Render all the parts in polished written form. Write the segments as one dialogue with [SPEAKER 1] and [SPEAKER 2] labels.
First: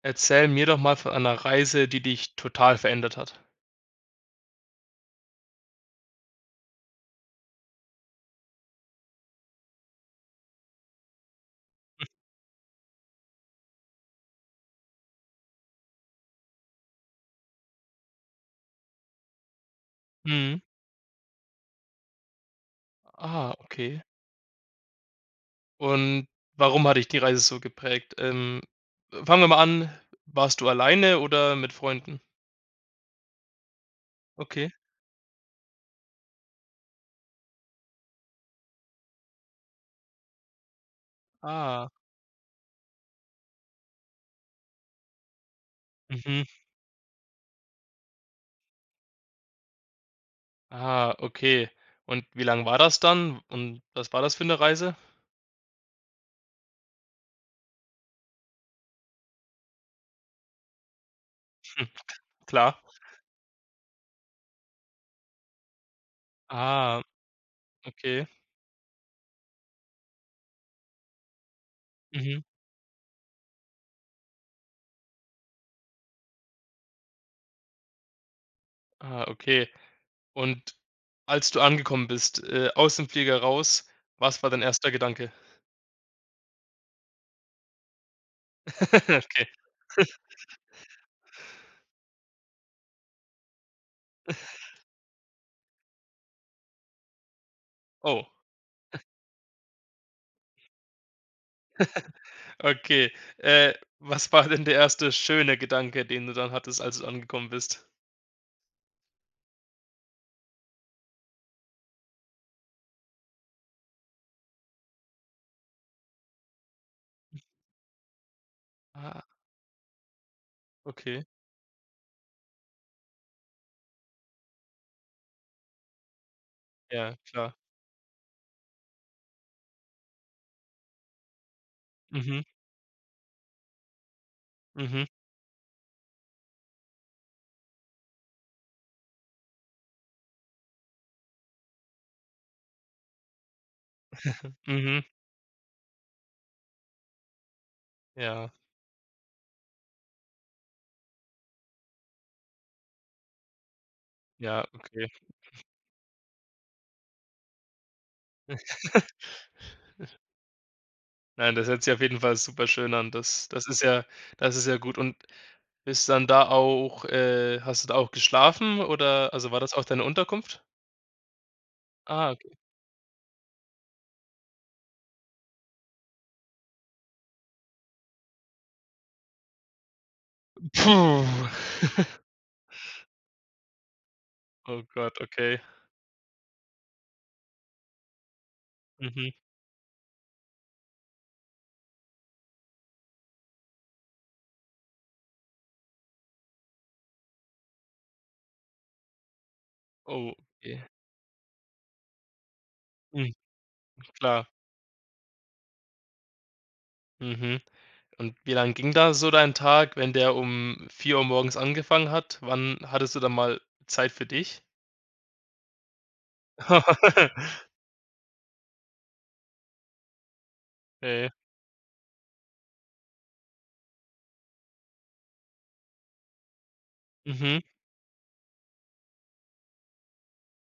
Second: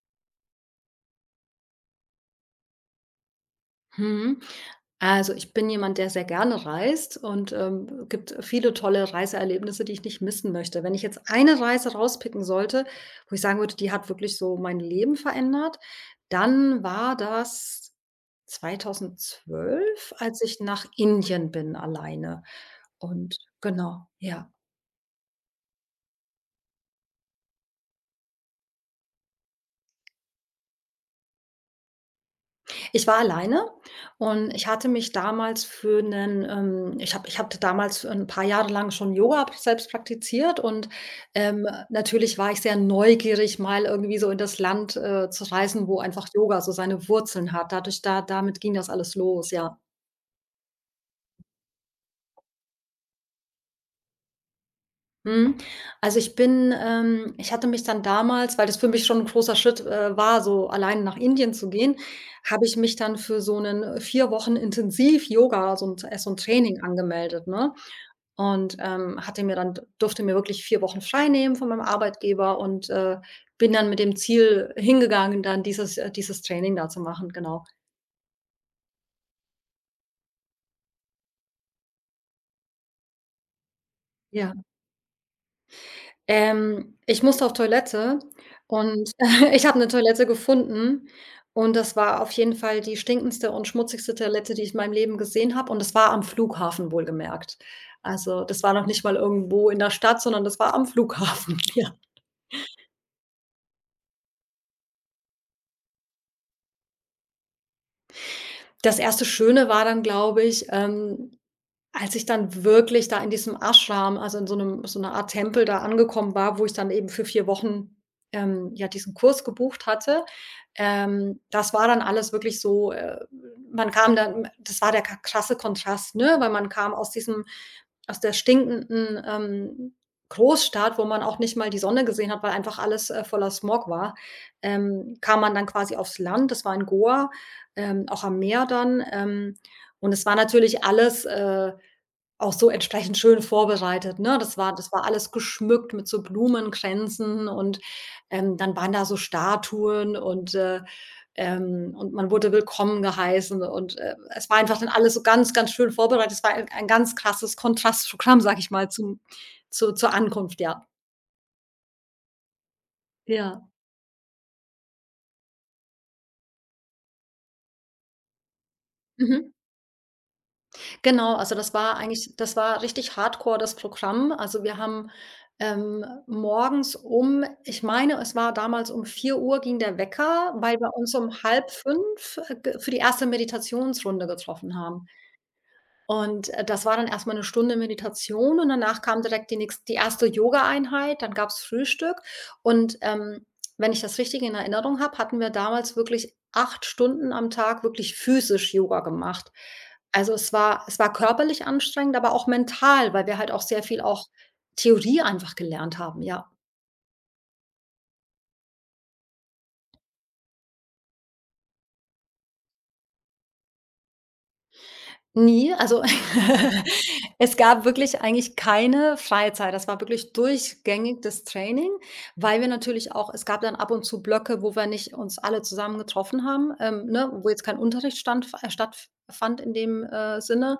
[SPEAKER 1] Erzähl mir doch mal von einer Reise, die dich total verändert hat.
[SPEAKER 2] Mhm. Also, ich bin jemand, der sehr gerne reist und gibt viele tolle Reiseerlebnisse, die ich nicht missen möchte. Wenn ich jetzt eine Reise rauspicken sollte, wo ich sagen würde, die hat wirklich so mein Leben verändert, dann war das 2012, als ich
[SPEAKER 1] Mhm.
[SPEAKER 2] nach Indien bin alleine und
[SPEAKER 1] Ah, okay.
[SPEAKER 2] genau, ja.
[SPEAKER 1] Und warum hat dich die Reise so geprägt? Fangen wir mal an, warst du alleine oder mit Freunden?
[SPEAKER 2] Ich war alleine und
[SPEAKER 1] Okay.
[SPEAKER 2] ich hatte damals 'n paar Jahre lang schon Yoga selbst praktiziert und
[SPEAKER 1] Ah.
[SPEAKER 2] natürlich war ich sehr neugierig, mal irgendwie so in das Land zu reisen, wo einfach
[SPEAKER 1] Mhm.
[SPEAKER 2] Yoga so seine Wurzeln hat. Dadurch da damit ging das alles los, ja.
[SPEAKER 1] Ah, okay. Und wie lang war das dann? Und was war das für eine Reise?
[SPEAKER 2] Mhm. Also, ich hatte mich dann damals, weil das für mich schon 'n großer Schritt war, so allein nach Indien zu
[SPEAKER 1] Hm,
[SPEAKER 2] gehen, habe ich
[SPEAKER 1] klar.
[SPEAKER 2] mich dann für so 'nen 4 Wochen Intensiv-Yoga, so 'n Training
[SPEAKER 1] Ah,
[SPEAKER 2] angemeldet, ne?
[SPEAKER 1] okay.
[SPEAKER 2] Und hatte mir dann durfte mir wirklich 4 Wochen freinehmen von meinem
[SPEAKER 1] Mhm.
[SPEAKER 2] Arbeitgeber und bin dann mit dem Ziel hingegangen, dann dieses Training da zu machen, genau.
[SPEAKER 1] Ah, okay. Und als du angekommen bist, aus dem Flieger raus, was war
[SPEAKER 2] Ja.
[SPEAKER 1] dein erster Gedanke?
[SPEAKER 2] Ich musste auf Toilette und
[SPEAKER 1] Okay.
[SPEAKER 2] ich habe 'ne Toilette gefunden und das war auf jeden Fall die stinkendste und schmutzigste Toilette, die ich in meinem Leben gesehen habe, und das war am Flughafen, wohlgemerkt.
[SPEAKER 1] Oh.
[SPEAKER 2] Also, das war noch nicht mal irgendwo in der Stadt, sondern das war am Flughafen, ja.
[SPEAKER 1] Okay. Äh, Was war denn der erste schöne Gedanke, den du dann hattest, als du angekommen bist?
[SPEAKER 2] Das erste Schöne war dann, glaube ich, als ich dann wirklich da in diesem Ashram, also in so 'ner Art Tempel da angekommen war, wo ich dann eben für 4 Wochen ja, diesen
[SPEAKER 1] Ah,
[SPEAKER 2] Kurs gebucht hatte,
[SPEAKER 1] okay.
[SPEAKER 2] das war dann alles wirklich so man kam dann, das war der k krasse Kontrast, ne, weil man kam
[SPEAKER 1] Ja, klar.
[SPEAKER 2] aus der stinkenden Großstadt, wo man auch nicht mal die Sonne gesehen hat,
[SPEAKER 1] Mhm,
[SPEAKER 2] weil einfach alles voller Smog war,
[SPEAKER 1] mhm,
[SPEAKER 2] kam man dann quasi aufs Land. Das war in Goa, auch am Meer dann, und es war natürlich alles auch so entsprechend schön vorbereitet, ne? Das
[SPEAKER 1] mhm.
[SPEAKER 2] war alles geschmückt mit so Blumenkränzen und,
[SPEAKER 1] Ja,
[SPEAKER 2] dann waren da so Statuen und und man wurde willkommen geheißen und es war
[SPEAKER 1] ja,
[SPEAKER 2] einfach dann
[SPEAKER 1] okay.
[SPEAKER 2] alles so ganz, ganz schön vorbereitet. Es war ein ganz krasses Kontrastprogramm, sage ich mal, zum zu zur Ankunft, ja.
[SPEAKER 1] Nein, das hört sich auf jeden Fall super schön an. Das
[SPEAKER 2] Ja.
[SPEAKER 1] das ist ja das ist ja gut. Und bist dann da auch hast du da auch geschlafen? Oder
[SPEAKER 2] Mhm.
[SPEAKER 1] also, war das auch deine Unterkunft?
[SPEAKER 2] Genau, also
[SPEAKER 1] Ah,
[SPEAKER 2] das
[SPEAKER 1] okay.
[SPEAKER 2] war richtig hardcore, das Programm. Also, wir haben morgens um, ich meine, es war damals um 4 Uhr ging der Wecker, weil wir uns
[SPEAKER 1] Puh.
[SPEAKER 2] um 4:30 ge für die erste Meditationsrunde getroffen
[SPEAKER 1] Oh
[SPEAKER 2] haben.
[SPEAKER 1] Gott, okay.
[SPEAKER 2] Und das war dann erstmal 1 Stunde Meditation und danach kam
[SPEAKER 1] Mhm.
[SPEAKER 2] direkt die erste Yogaeinheit, dann gab's Frühstück und wenn ich das richtig in Erinnerung habe, hatten wir damals wirklich 8 Stunden am Tag wirklich physisch Yoga gemacht. Also,
[SPEAKER 1] Oh, okay.
[SPEAKER 2] es war körperlich anstrengend, aber auch mental, weil
[SPEAKER 1] Mhm,
[SPEAKER 2] wir halt auch sehr viel auch
[SPEAKER 1] klar.
[SPEAKER 2] Theorie einfach gelernt haben, ja.
[SPEAKER 1] Mhm. Und wie lang ging da so dein Tag, wenn der um vier Uhr morgens angefangen hat? Wann hattest du dann mal Zeit für dich?
[SPEAKER 2] Nie, also es gab wirklich eigentlich keine Freizeit. Das war wirklich durchgängig
[SPEAKER 1] Okay.
[SPEAKER 2] das Training, weil wir natürlich auch, es gab dann ab und zu Blöcke, wo wir nicht uns alle zusammen getroffen haben, ne, wo
[SPEAKER 1] Mhm.
[SPEAKER 2] jetzt kein Unterricht stand stattfand in dem Sinne,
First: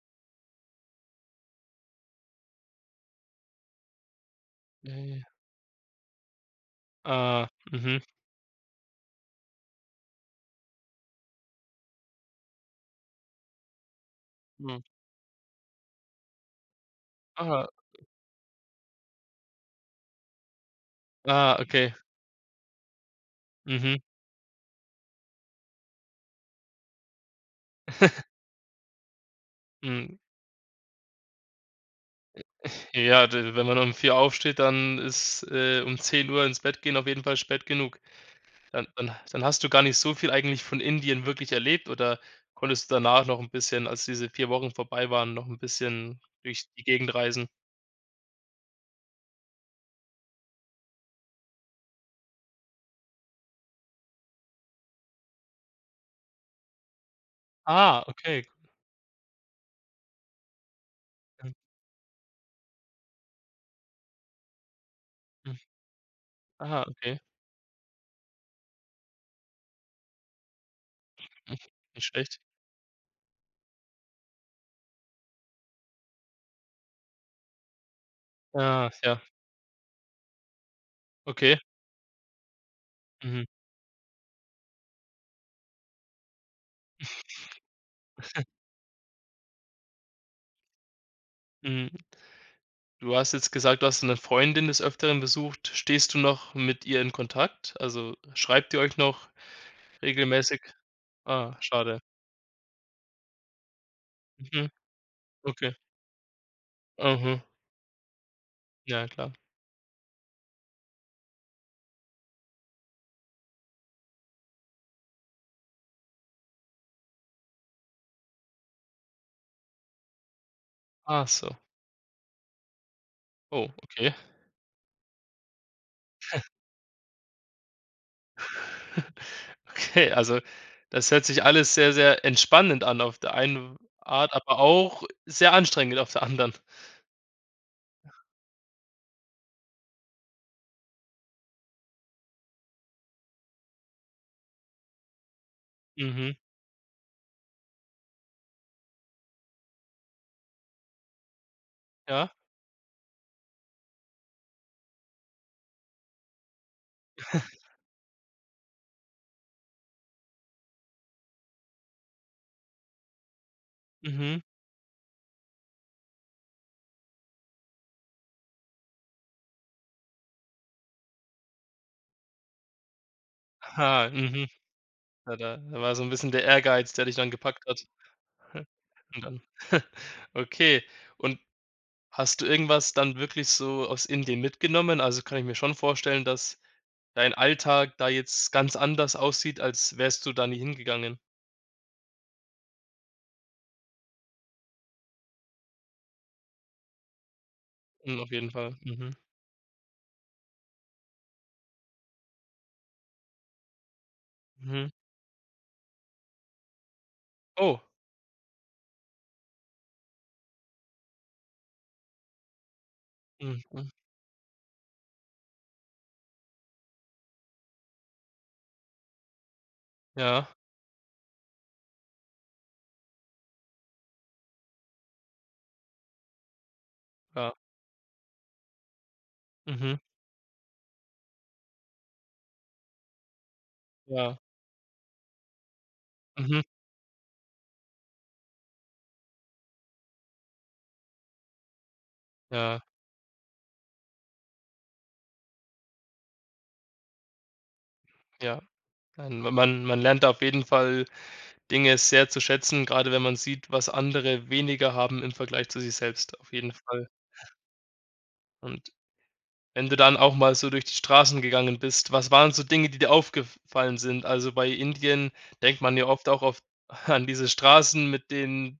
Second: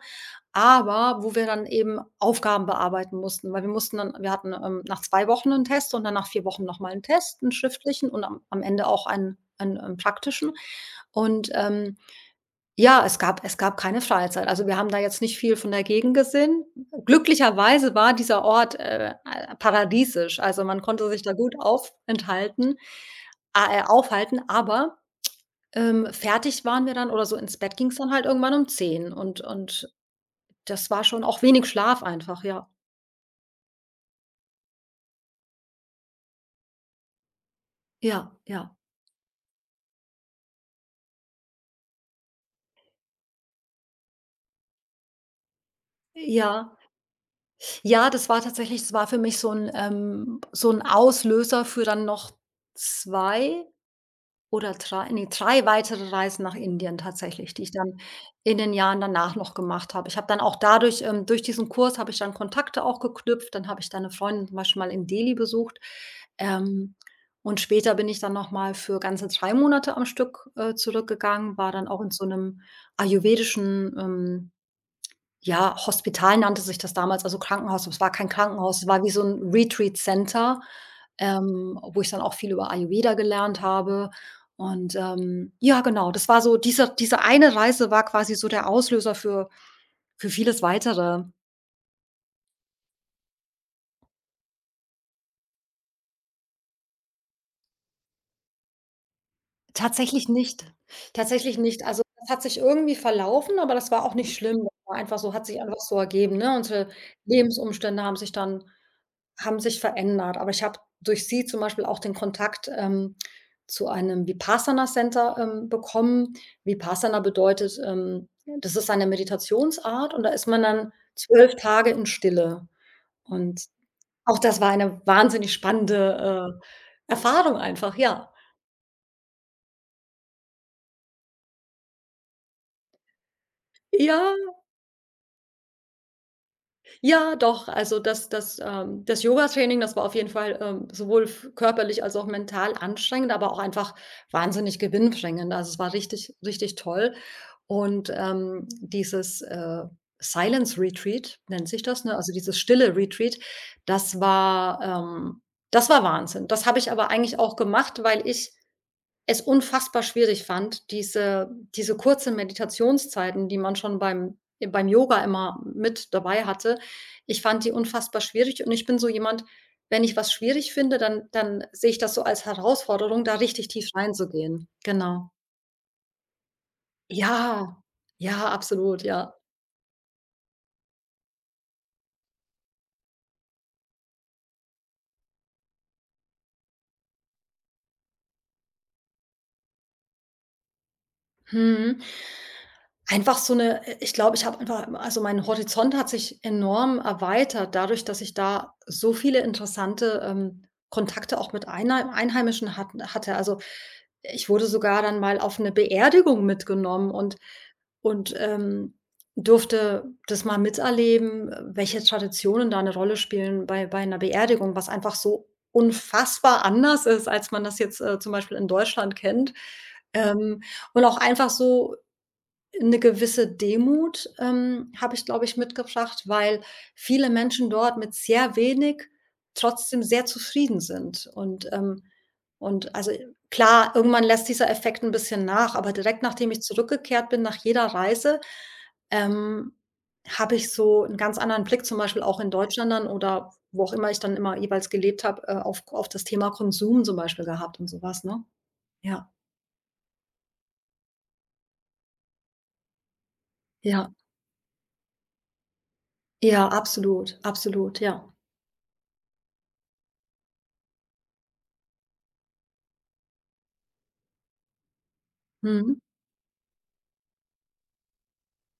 [SPEAKER 2] aber wo wir dann eben Aufgaben bearbeiten mussten, weil wir mussten dann wir hatten
[SPEAKER 1] Ja,
[SPEAKER 2] nach
[SPEAKER 1] ja.
[SPEAKER 2] 2 Wochen einen Test und dann nach 4 Wochen noch mal 'n Test,
[SPEAKER 1] Ah,
[SPEAKER 2] einen
[SPEAKER 1] mhm.
[SPEAKER 2] schriftlichen und am Ende auch einen praktischen und ja, es gab keine Freizeit. Also, wir
[SPEAKER 1] Hm.
[SPEAKER 2] haben da jetzt nicht viel von der Gegend gesehen.
[SPEAKER 1] Ah,
[SPEAKER 2] Glücklicherweise war dieser Ort a paradiesisch. Also, man konnte sich da gut
[SPEAKER 1] ah, okay.
[SPEAKER 2] aufenthalten
[SPEAKER 1] Mhm.
[SPEAKER 2] aufhalten, aber fertig waren wir dann, oder so ins Bett ging's dann halt irgendwann um 10
[SPEAKER 1] Hm.
[SPEAKER 2] das war schon auch wenig Schlaf einfach, ja.
[SPEAKER 1] Ja, d wenn man um vier aufsteht, dann ist, um zehn Uhr ins Bett gehen auf jeden Fall spät genug.
[SPEAKER 2] Ja, ja.
[SPEAKER 1] Dann hast du gar nicht so viel eigentlich von Indien wirklich erlebt? Oder konntest du danach noch ein bisschen, als diese 4 Wochen vorbei waren, noch ein bisschen durch
[SPEAKER 2] Ja.
[SPEAKER 1] die Gegend reisen?
[SPEAKER 2] Ja, das war tatsächlich, das war für mich so ein Auslöser für dann noch 2. Oder 3 nee 3 weitere Reisen nach Indien tatsächlich, die ich dann
[SPEAKER 1] Ah, okay.
[SPEAKER 2] in den Jahren danach noch gemacht habe. Ich habe dann auch dadurch, durch
[SPEAKER 1] Mhm.
[SPEAKER 2] diesen Kurs, habe ich dann Kontakte auch geknüpft. Dann habe ich da eine Freundin zum Beispiel mal in Delhi besucht.
[SPEAKER 1] Aha,
[SPEAKER 2] Ähm,
[SPEAKER 1] okay.
[SPEAKER 2] und später bin ich dann noch mal für ganze 3 Monate am Stück zurückgegangen,
[SPEAKER 1] Mhm.
[SPEAKER 2] war dann auch
[SPEAKER 1] Nicht
[SPEAKER 2] in so
[SPEAKER 1] schlecht.
[SPEAKER 2] einem ayurvedischen, ja, Hospital nannte sich das damals, also Krankenhaus. Es war kein Krankenhaus, es
[SPEAKER 1] Ah,
[SPEAKER 2] war wie
[SPEAKER 1] ja,
[SPEAKER 2] so 'n Retreat Center,
[SPEAKER 1] okay.
[SPEAKER 2] wo ich dann auch viel über Ayurveda
[SPEAKER 1] Mhm,
[SPEAKER 2] gelernt habe. Und ja, genau, das war so, diese eine Reise war quasi so der Auslöser für vieles Weitere.
[SPEAKER 1] mhm. Du hast jetzt gesagt, du hast eine Freundin des Öfteren besucht. Stehst du noch mit ihr in Kontakt? Also, schreibt ihr euch noch
[SPEAKER 2] Tatsächlich
[SPEAKER 1] regelmäßig?
[SPEAKER 2] nicht.
[SPEAKER 1] Ah,
[SPEAKER 2] Tatsächlich nicht. Also,
[SPEAKER 1] schade.
[SPEAKER 2] das hat sich irgendwie verlaufen, aber das war auch nicht schlimm.
[SPEAKER 1] Mhm,
[SPEAKER 2] Das war einfach so hat sich
[SPEAKER 1] okay.
[SPEAKER 2] einfach so ergeben, ne? Unsere
[SPEAKER 1] Mhm.
[SPEAKER 2] Lebensumstände haben sich dann,
[SPEAKER 1] Ja, klar.
[SPEAKER 2] haben sich verändert. Aber ich habe durch sie zum Beispiel auch den Kontakt zu einem Vipassana Center bekommen. Vipassana bedeutet das ist eine Meditationsart, und da ist man dann
[SPEAKER 1] Ach so.
[SPEAKER 2] 12 Tage in Stille. Und
[SPEAKER 1] Oh, okay.
[SPEAKER 2] auch das war eine wahnsinnig spannende Erfahrung einfach, ja.
[SPEAKER 1] Okay, also, das hört sich alles sehr, sehr entspannend an auf der einen
[SPEAKER 2] Ja.
[SPEAKER 1] Art, aber auch sehr anstrengend auf der anderen.
[SPEAKER 2] Ja, doch. Also, das Yogatraining, das war auf jeden Fall sowohl f körperlich als auch mental anstrengend, aber auch einfach wahnsinnig gewinnbringend. Also, es war richtig,
[SPEAKER 1] Mhm,
[SPEAKER 2] richtig toll. Und dieses Silence Retreat nennt sich das, ne?
[SPEAKER 1] ja.
[SPEAKER 2] Also, dieses stille Retreat, das war, ähm das war Wahnsinn. Das habe ich aber eigentlich auch gemacht, weil ich es unfassbar schwierig fand, diese kurzen Meditationszeiten, die man schon
[SPEAKER 1] Mhm.
[SPEAKER 2] beim Yoga immer mit dabei hatte. Ich fand die unfassbar schwierig, und ich bin so jemand, wenn ich was schwierig finde, dann sehe ich das so als Herausforderung, da richtig tief
[SPEAKER 1] Aha, mhm.
[SPEAKER 2] reinzugehen. Genau.
[SPEAKER 1] Ja, da da war so 'n bisschen der Ehrgeiz, der dich dann gepackt
[SPEAKER 2] Ja,
[SPEAKER 1] hat
[SPEAKER 2] ja, absolut,
[SPEAKER 1] und
[SPEAKER 2] ja.
[SPEAKER 1] dann okay. Und hast du irgendwas dann wirklich so aus Indien mitgenommen? Also, kann ich mir schon vorstellen, dass dein Alltag da jetzt ganz anders aussieht, als wärst du da nie hingegangen.
[SPEAKER 2] Mhm. Einfach so 'ne ich glaube, ich habe einfach also, mein Horizont hat sich enorm erweitert dadurch, dass
[SPEAKER 1] Mhm, auf
[SPEAKER 2] ich
[SPEAKER 1] jeden
[SPEAKER 2] da
[SPEAKER 1] Fall. Mhm,
[SPEAKER 2] so viele interessante Kontakte auch mit Einheimischen hatte. Also, ich wurde
[SPEAKER 1] mhm.
[SPEAKER 2] sogar dann mal auf 'ne Beerdigung mitgenommen
[SPEAKER 1] Oh.
[SPEAKER 2] und durfte das mal miterleben, welche Traditionen da 'ne Rolle
[SPEAKER 1] Mhm,
[SPEAKER 2] spielen
[SPEAKER 1] mhm.
[SPEAKER 2] bei 'ner Beerdigung, was einfach so unfassbar anders ist, als man das jetzt, zum Beispiel in Deutschland, kennt.
[SPEAKER 1] Ja,
[SPEAKER 2] Ähm, und auch einfach so eine gewisse Demut habe ich, glaube ich, mitgebracht, weil viele
[SPEAKER 1] ja.
[SPEAKER 2] Menschen dort mit sehr wenig
[SPEAKER 1] Mhm,
[SPEAKER 2] trotzdem sehr zufrieden sind. Und also, klar, irgendwann
[SPEAKER 1] ja.
[SPEAKER 2] lässt dieser Effekt ein bisschen nach, aber direkt nachdem
[SPEAKER 1] Mhm,
[SPEAKER 2] ich zurückgekehrt bin nach jeder Reise, ähm, habe ich so einen ganz anderen Blick, zum Beispiel auch in
[SPEAKER 1] ja,
[SPEAKER 2] Deutschland dann, oder wo auch immer ich dann immer jeweils gelebt habe, auf das Thema Konsum zum Beispiel gehabt und sowas, ne?
[SPEAKER 1] ja.
[SPEAKER 2] Ja,
[SPEAKER 1] Nein, man lernt da auf jeden Fall Dinge sehr zu schätzen, grade wenn man sieht, was
[SPEAKER 2] ja,
[SPEAKER 1] andere weniger haben im Vergleich zu sich selbst, auf
[SPEAKER 2] ja,
[SPEAKER 1] jeden Fall.
[SPEAKER 2] absolut, absolut, ja.
[SPEAKER 1] Und wenn du dann auch mal so durch die Straßen gegangen bist, was waren so Dinge, die dir aufgefallen sind? Also, bei Indien denkt
[SPEAKER 2] Mhm.
[SPEAKER 1] man ja oft auch auf an diese Straßen mit den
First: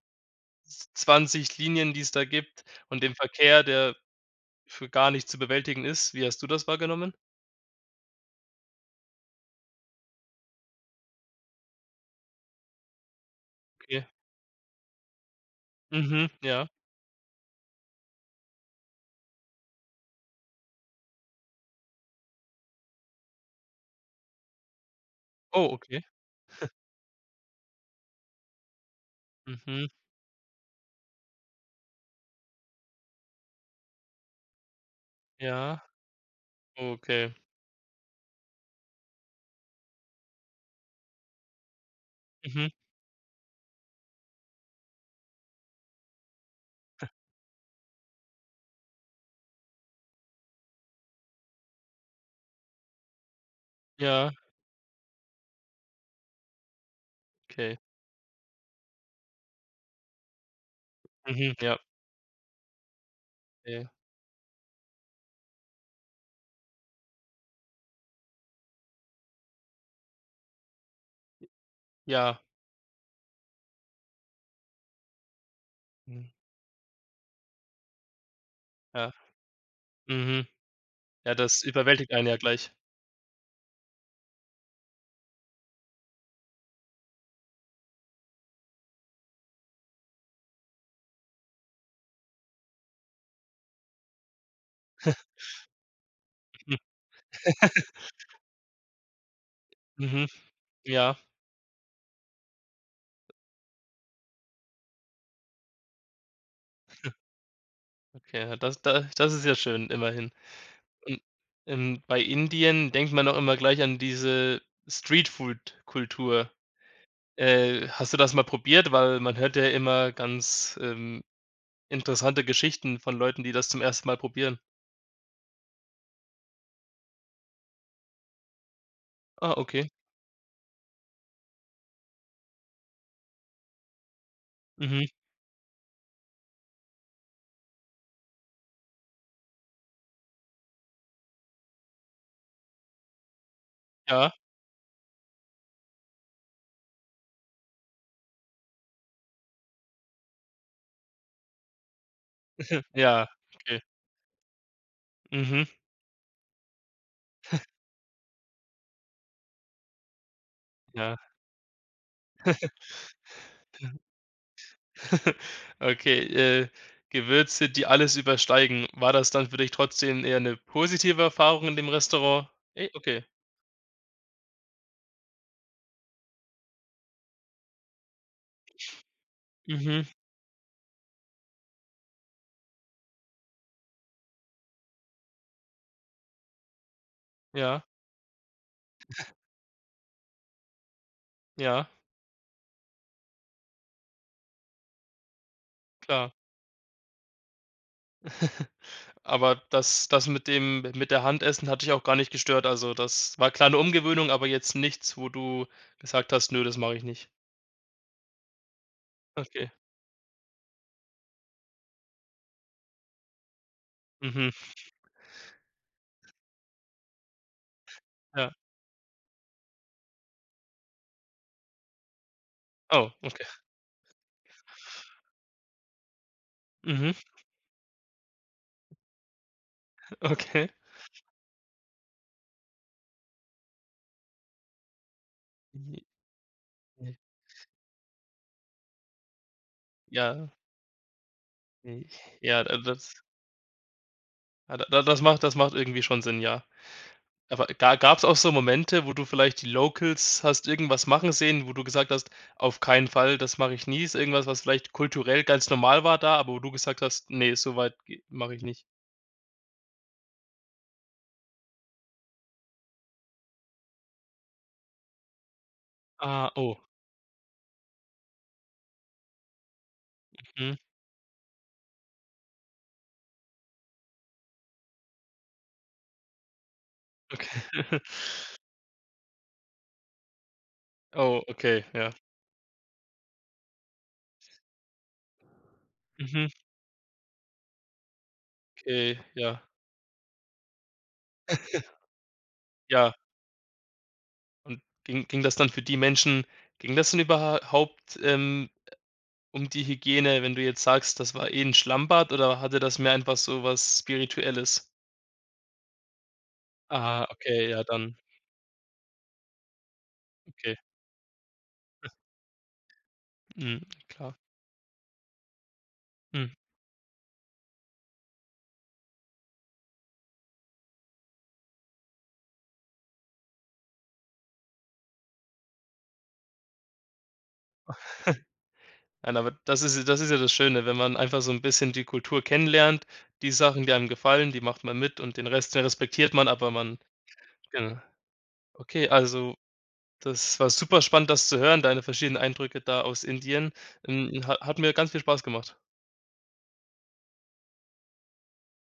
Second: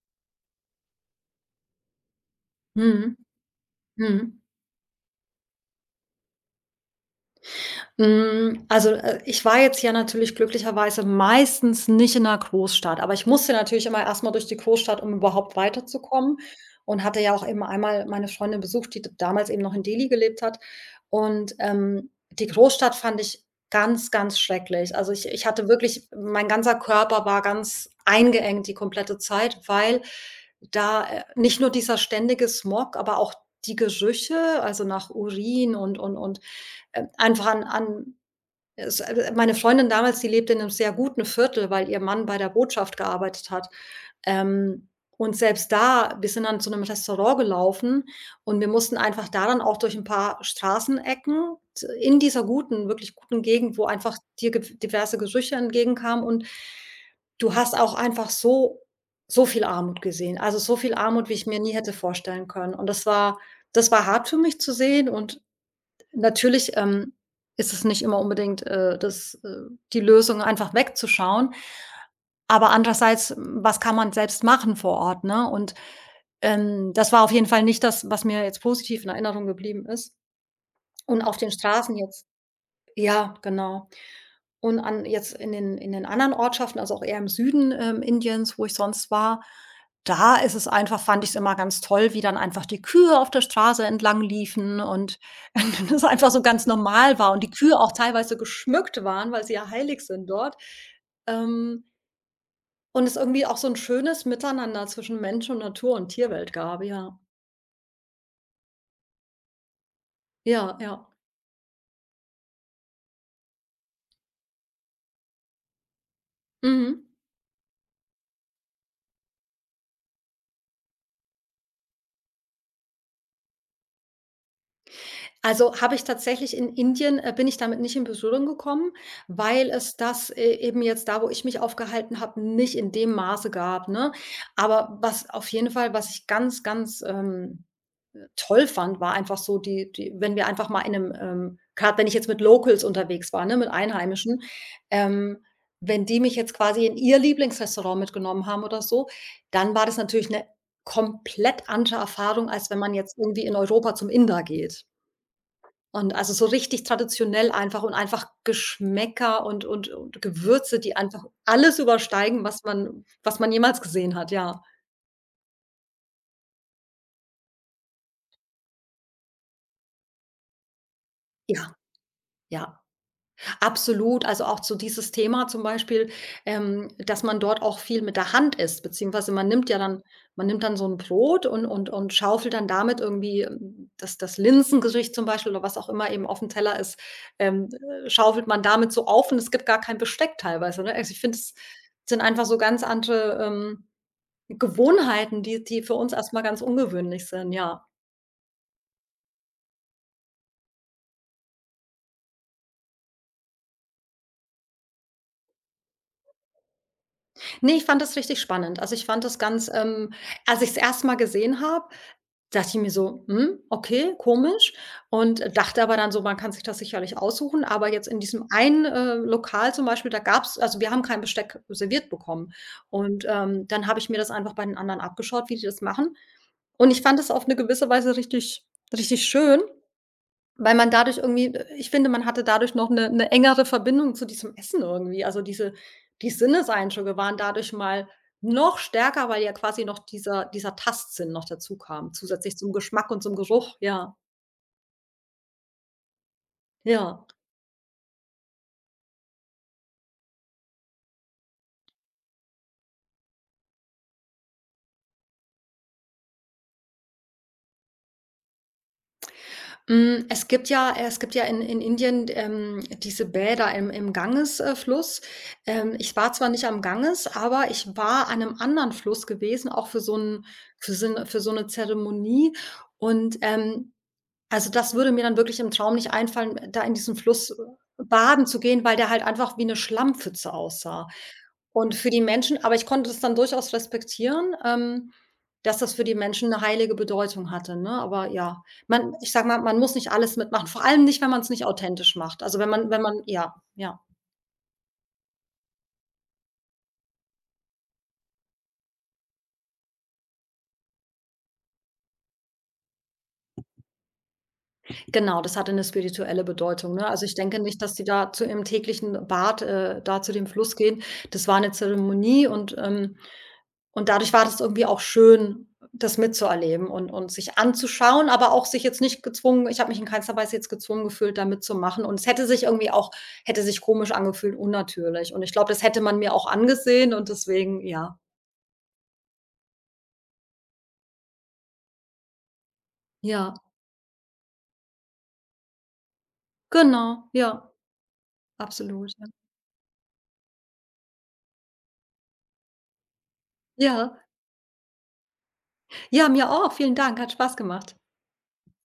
[SPEAKER 1] z 20 Linien, die es da gibt, und dem
[SPEAKER 2] Mhm,
[SPEAKER 1] Verkehr, der
[SPEAKER 2] mhm.
[SPEAKER 1] für gar nicht zu bewältigen ist. Wie hast du das wahrgenommen?
[SPEAKER 2] Hm, also ich war jetzt ja natürlich glücklicherweise meistens nicht in 'ner Großstadt, aber ich musste natürlich immer
[SPEAKER 1] Okay.
[SPEAKER 2] erst mal durch die Großstadt, um überhaupt
[SPEAKER 1] Mhm,
[SPEAKER 2] weiterzukommen,
[SPEAKER 1] ja.
[SPEAKER 2] und hatte ja auch eben einmal meine Freundin besucht, die d damals eben noch in Delhi gelebt hat. Und die Großstadt fand ich ganz, ganz schrecklich. Also, ich hatte
[SPEAKER 1] Oh, okay.
[SPEAKER 2] wirklich, mein ganzer Körper war ganz eingeengt die komplette Zeit,
[SPEAKER 1] Mhm,
[SPEAKER 2] weil da nicht nur dieser ständige Smog, aber auch die Gerüche, also nach Urin
[SPEAKER 1] ja.
[SPEAKER 2] und
[SPEAKER 1] Okay.
[SPEAKER 2] einfach an an es meine Freundin damals, die lebte in einem sehr guten Viertel, weil ihr Mann bei der
[SPEAKER 1] Mhm,
[SPEAKER 2] Botschaft gearbeitet hat. Ähm, und selbst da, wir sind dann zu einem Restaurant gelaufen, und wir mussten einfach da dann auch durch ein paar Straßenecken t in dieser guten, wirklich guten Gegend, wo einfach
[SPEAKER 1] ja.
[SPEAKER 2] dir gef diverse Gerüche entgegenkamen und du hast
[SPEAKER 1] Okay.
[SPEAKER 2] auch einfach so so viel Armut gesehen. Also, so viel Armut, wie ich
[SPEAKER 1] Mhm,
[SPEAKER 2] mir nie
[SPEAKER 1] ja.
[SPEAKER 2] hätte vorstellen können. Und
[SPEAKER 1] Okay.
[SPEAKER 2] das war hart für mich zu sehen, und natürlich ist es nicht immer unbedingt das die Lösung, einfach wegzuschauen.
[SPEAKER 1] Ja.
[SPEAKER 2] Aber andererseits, was kann man selbst machen vor Ort, ne? Und
[SPEAKER 1] Mhm,
[SPEAKER 2] das war auf jeden Fall nicht das, was mir jetzt positiv in
[SPEAKER 1] ja.
[SPEAKER 2] Erinnerung geblieben ist.
[SPEAKER 1] Mhm.
[SPEAKER 2] Und
[SPEAKER 1] Ja,
[SPEAKER 2] auf den
[SPEAKER 1] das
[SPEAKER 2] Straßen
[SPEAKER 1] überwältigt
[SPEAKER 2] jetzt,
[SPEAKER 1] einen ja gleich.
[SPEAKER 2] ja, genau. Und, an jetzt in den anderen Ortschaften, also auch eher im Süden Indiens, wo ich sonst war, da ist es einfach, fand ich es immer ganz toll, wie dann einfach die Kühe auf der Straße entlang liefen und das einfach so ganz normal war und die Kühe auch teilweise geschmückt waren, weil sie ja heilig
[SPEAKER 1] Mhm,
[SPEAKER 2] sind dort.
[SPEAKER 1] ja.
[SPEAKER 2] Ähm, und es irgendwie auch so ein schönes Miteinander zwischen Mensch und Natur und Tierwelt gab, ja.
[SPEAKER 1] Okay, ja, das ist ja schön, immerhin.
[SPEAKER 2] Ja, ja.
[SPEAKER 1] Und, bei Indien denkt man doch immer gleich an diese Streetfood-Kultur.
[SPEAKER 2] Mhm.
[SPEAKER 1] Hast du das mal probiert? Weil man hört ja immer ganz, interessante Geschichten von Leuten, die das zum ersten Mal probieren.
[SPEAKER 2] Also, habe ich tatsächlich in Indien bin ich damit nicht in Berührung gekommen,
[SPEAKER 1] Ah,
[SPEAKER 2] weil
[SPEAKER 1] okay.
[SPEAKER 2] es das eben jetzt da, wo ich mich aufgehalten habe, nicht in dem Maße gab, ne? Aber
[SPEAKER 1] Mhm.
[SPEAKER 2] was auf jeden Fall, was ich ganz, ganz, toll fand, war einfach so die wenn wir einfach mal in einem, grad wenn ich jetzt mit Locals unterwegs war, ne, mit
[SPEAKER 1] Ja.
[SPEAKER 2] Einheimischen, ähm, wenn die mich jetzt quasi in ihr Lieblingsrestaurant mitgenommen haben oder so, dann war das natürlich eine komplett andere Erfahrung, als wenn man jetzt
[SPEAKER 1] Ja,
[SPEAKER 2] irgendwie in
[SPEAKER 1] okay.
[SPEAKER 2] Europa zum Inder geht.
[SPEAKER 1] Mhm.
[SPEAKER 2] Und also so richtig traditionell einfach und einfach Geschmäcker und Gewürze, die
[SPEAKER 1] Ja.
[SPEAKER 2] einfach alles übersteigen, was man jemals gesehen hat, ja.
[SPEAKER 1] Okay, äh, Gewürze, die alles übersteigen. War das dann für dich trotzdem eher eine positive Erfahrung
[SPEAKER 2] Ja,
[SPEAKER 1] in dem Restaurant?
[SPEAKER 2] ja.
[SPEAKER 1] Ey, okay.
[SPEAKER 2] Absolut, also auch zu dieses Thema zum Beispiel, dass man dort auch viel mit der Hand isst, beziehungsweise man nimmt ja dann
[SPEAKER 1] Mhm.
[SPEAKER 2] man nimmt dann so ein Brot und schaufelt dann damit irgendwie, das Linsengericht zum Beispiel oder was auch immer eben auf dem Teller ist, ähm,
[SPEAKER 1] Ja,
[SPEAKER 2] schaufelt man damit so auf, und es gibt gar kein Besteck teilweise, ne? Also, ich finde, es
[SPEAKER 1] ja,
[SPEAKER 2] sind einfach so ganz andere, Gewohnheiten, die für uns erst
[SPEAKER 1] klar.
[SPEAKER 2] mal ganz ungewöhnlich sind, ja.
[SPEAKER 1] Aber das mit dem mit der Hand essen hat dich auch gar nicht gestört. Also, das war kleine Umgewöhnung, aber jetzt nichts, wo du gesagt hast: „Nö, das mache ich nicht.“
[SPEAKER 2] Ne, ich fand das richtig spannend. Also, ich fand das ganz,
[SPEAKER 1] Okay.
[SPEAKER 2] als ich's erst mal gesehen habe, dachte ich mir so: „Hm, okay,
[SPEAKER 1] Mhm.
[SPEAKER 2] komisch.“ Und dachte aber dann so, man kann sich das sicherlich aussuchen. Aber jetzt in diesem
[SPEAKER 1] Ja.
[SPEAKER 2] einen, Lokal zum Beispiel, da gab es also wir haben kein Besteck serviert bekommen.
[SPEAKER 1] Oh,
[SPEAKER 2] Und,
[SPEAKER 1] okay.
[SPEAKER 2] dann habe ich mir das einfach bei den anderen abgeschaut, wie die das machen. Und ich
[SPEAKER 1] Mhm.
[SPEAKER 2] fand das auf eine gewisse Weise richtig, richtig schön,
[SPEAKER 1] Okay.
[SPEAKER 2] weil man dadurch irgendwie, ich finde, man hatte dadurch noch eine 'ne engere Verbindung zu diesem Essen irgendwie. Also, diese
[SPEAKER 1] J
[SPEAKER 2] die Sinneseindrücke waren dadurch mal noch stärker, weil ja quasi noch dieser
[SPEAKER 1] ja.
[SPEAKER 2] dieser Tastsinn noch dazu kam, zusätzlich
[SPEAKER 1] Ja,
[SPEAKER 2] zum
[SPEAKER 1] da
[SPEAKER 2] Geschmack
[SPEAKER 1] das
[SPEAKER 2] und zum Geruch, ja,
[SPEAKER 1] ah, da das macht irgendwie schon Sinn, ja.
[SPEAKER 2] ja.
[SPEAKER 1] Aber gab es auch so Momente, wo du vielleicht die Locals hast irgendwas machen sehen, wo du gesagt hast: „Auf keinen Fall, das mache ich nie.“ Ist irgendwas, was vielleicht kulturell ganz normal war da, aber wo du gesagt hast: nee, so weit mache ich nicht.“
[SPEAKER 2] Hm, es gibt ja, es gibt ja in Indien, diese Bäder im Ganges, Fluss. Ich war zwar
[SPEAKER 1] Ah,
[SPEAKER 2] nicht
[SPEAKER 1] oh.
[SPEAKER 2] am Ganges, aber ich war an einem anderen Fluss gewesen, auch für so ein
[SPEAKER 1] Mhm.
[SPEAKER 2] für so 'n für so 'ne Zeremonie und, also, das würde mir dann wirklich im Traum nicht einfallen, da in diesem Fluss
[SPEAKER 1] Okay.
[SPEAKER 2] baden zu gehen, weil der halt einfach wie 'ne Schlammpfütze aussah.
[SPEAKER 1] Oh, okay,
[SPEAKER 2] Und für
[SPEAKER 1] ja.
[SPEAKER 2] die Menschen, aber ich konnte das dann durchaus respektieren, dass das für die Menschen
[SPEAKER 1] Mhm.
[SPEAKER 2] 'ne heilige Bedeutung hatte, ne? Aber ja, man
[SPEAKER 1] Okay,
[SPEAKER 2] ich sage mal,
[SPEAKER 1] ja.
[SPEAKER 2] man muss nicht alles mitmachen, vor allem nicht, wenn man's nicht authentisch macht. Also, wenn
[SPEAKER 1] Ja,
[SPEAKER 2] man ja, ja.
[SPEAKER 1] und ging das denn überhaupt, um die Hygiene, wenn du jetzt sagst, das war eh 'n Schlammbad? Oder hatte das mehr einfach so was Spirituelles?
[SPEAKER 2] Genau, das hatte 'ne spirituelle Bedeutung, ne? Also,
[SPEAKER 1] Ah,
[SPEAKER 2] ich denke
[SPEAKER 1] okay,
[SPEAKER 2] nicht,
[SPEAKER 1] ja
[SPEAKER 2] dass die
[SPEAKER 1] dann,
[SPEAKER 2] da zu ihrem täglichen Bad, da zu dem Fluss
[SPEAKER 1] okay.
[SPEAKER 2] gehen. Das war 'ne Zeremonie und,
[SPEAKER 1] Mhm,
[SPEAKER 2] und dadurch
[SPEAKER 1] klar.
[SPEAKER 2] war das irgendwie auch schön, das
[SPEAKER 1] Mhm.
[SPEAKER 2] mitzuerleben und sich anzuschauen, aber auch sich jetzt nicht gezwungen, ich habe mich in keinster Weise jetzt gezwungen gefühlt, da mitzumachen. Und es hätte sich irgendwie auch hätte sich komisch angefühlt, unnatürlich. Und ich glaube, das hätte man mir auch angesehen, und deswegen ja.
[SPEAKER 1] Nein, aber das ist ja das Schöne, wenn man einfach so ein bisschen die Kultur kennenlernt. Die
[SPEAKER 2] Ja,
[SPEAKER 1] Sachen, die einem gefallen, die macht man mit und den Rest, den respektiert man, aber man
[SPEAKER 2] genau, ja,
[SPEAKER 1] genau. Okay,
[SPEAKER 2] absolut, ja.
[SPEAKER 1] also das war super spannend, das zu hören, deine verschiedenen Eindrücke da aus Indien.
[SPEAKER 2] Ja,
[SPEAKER 1] Hm, ha hat mir ganz viel Spaß gemacht.
[SPEAKER 2] ja, mir auch. Vielen Dank, hat Spaß gemacht.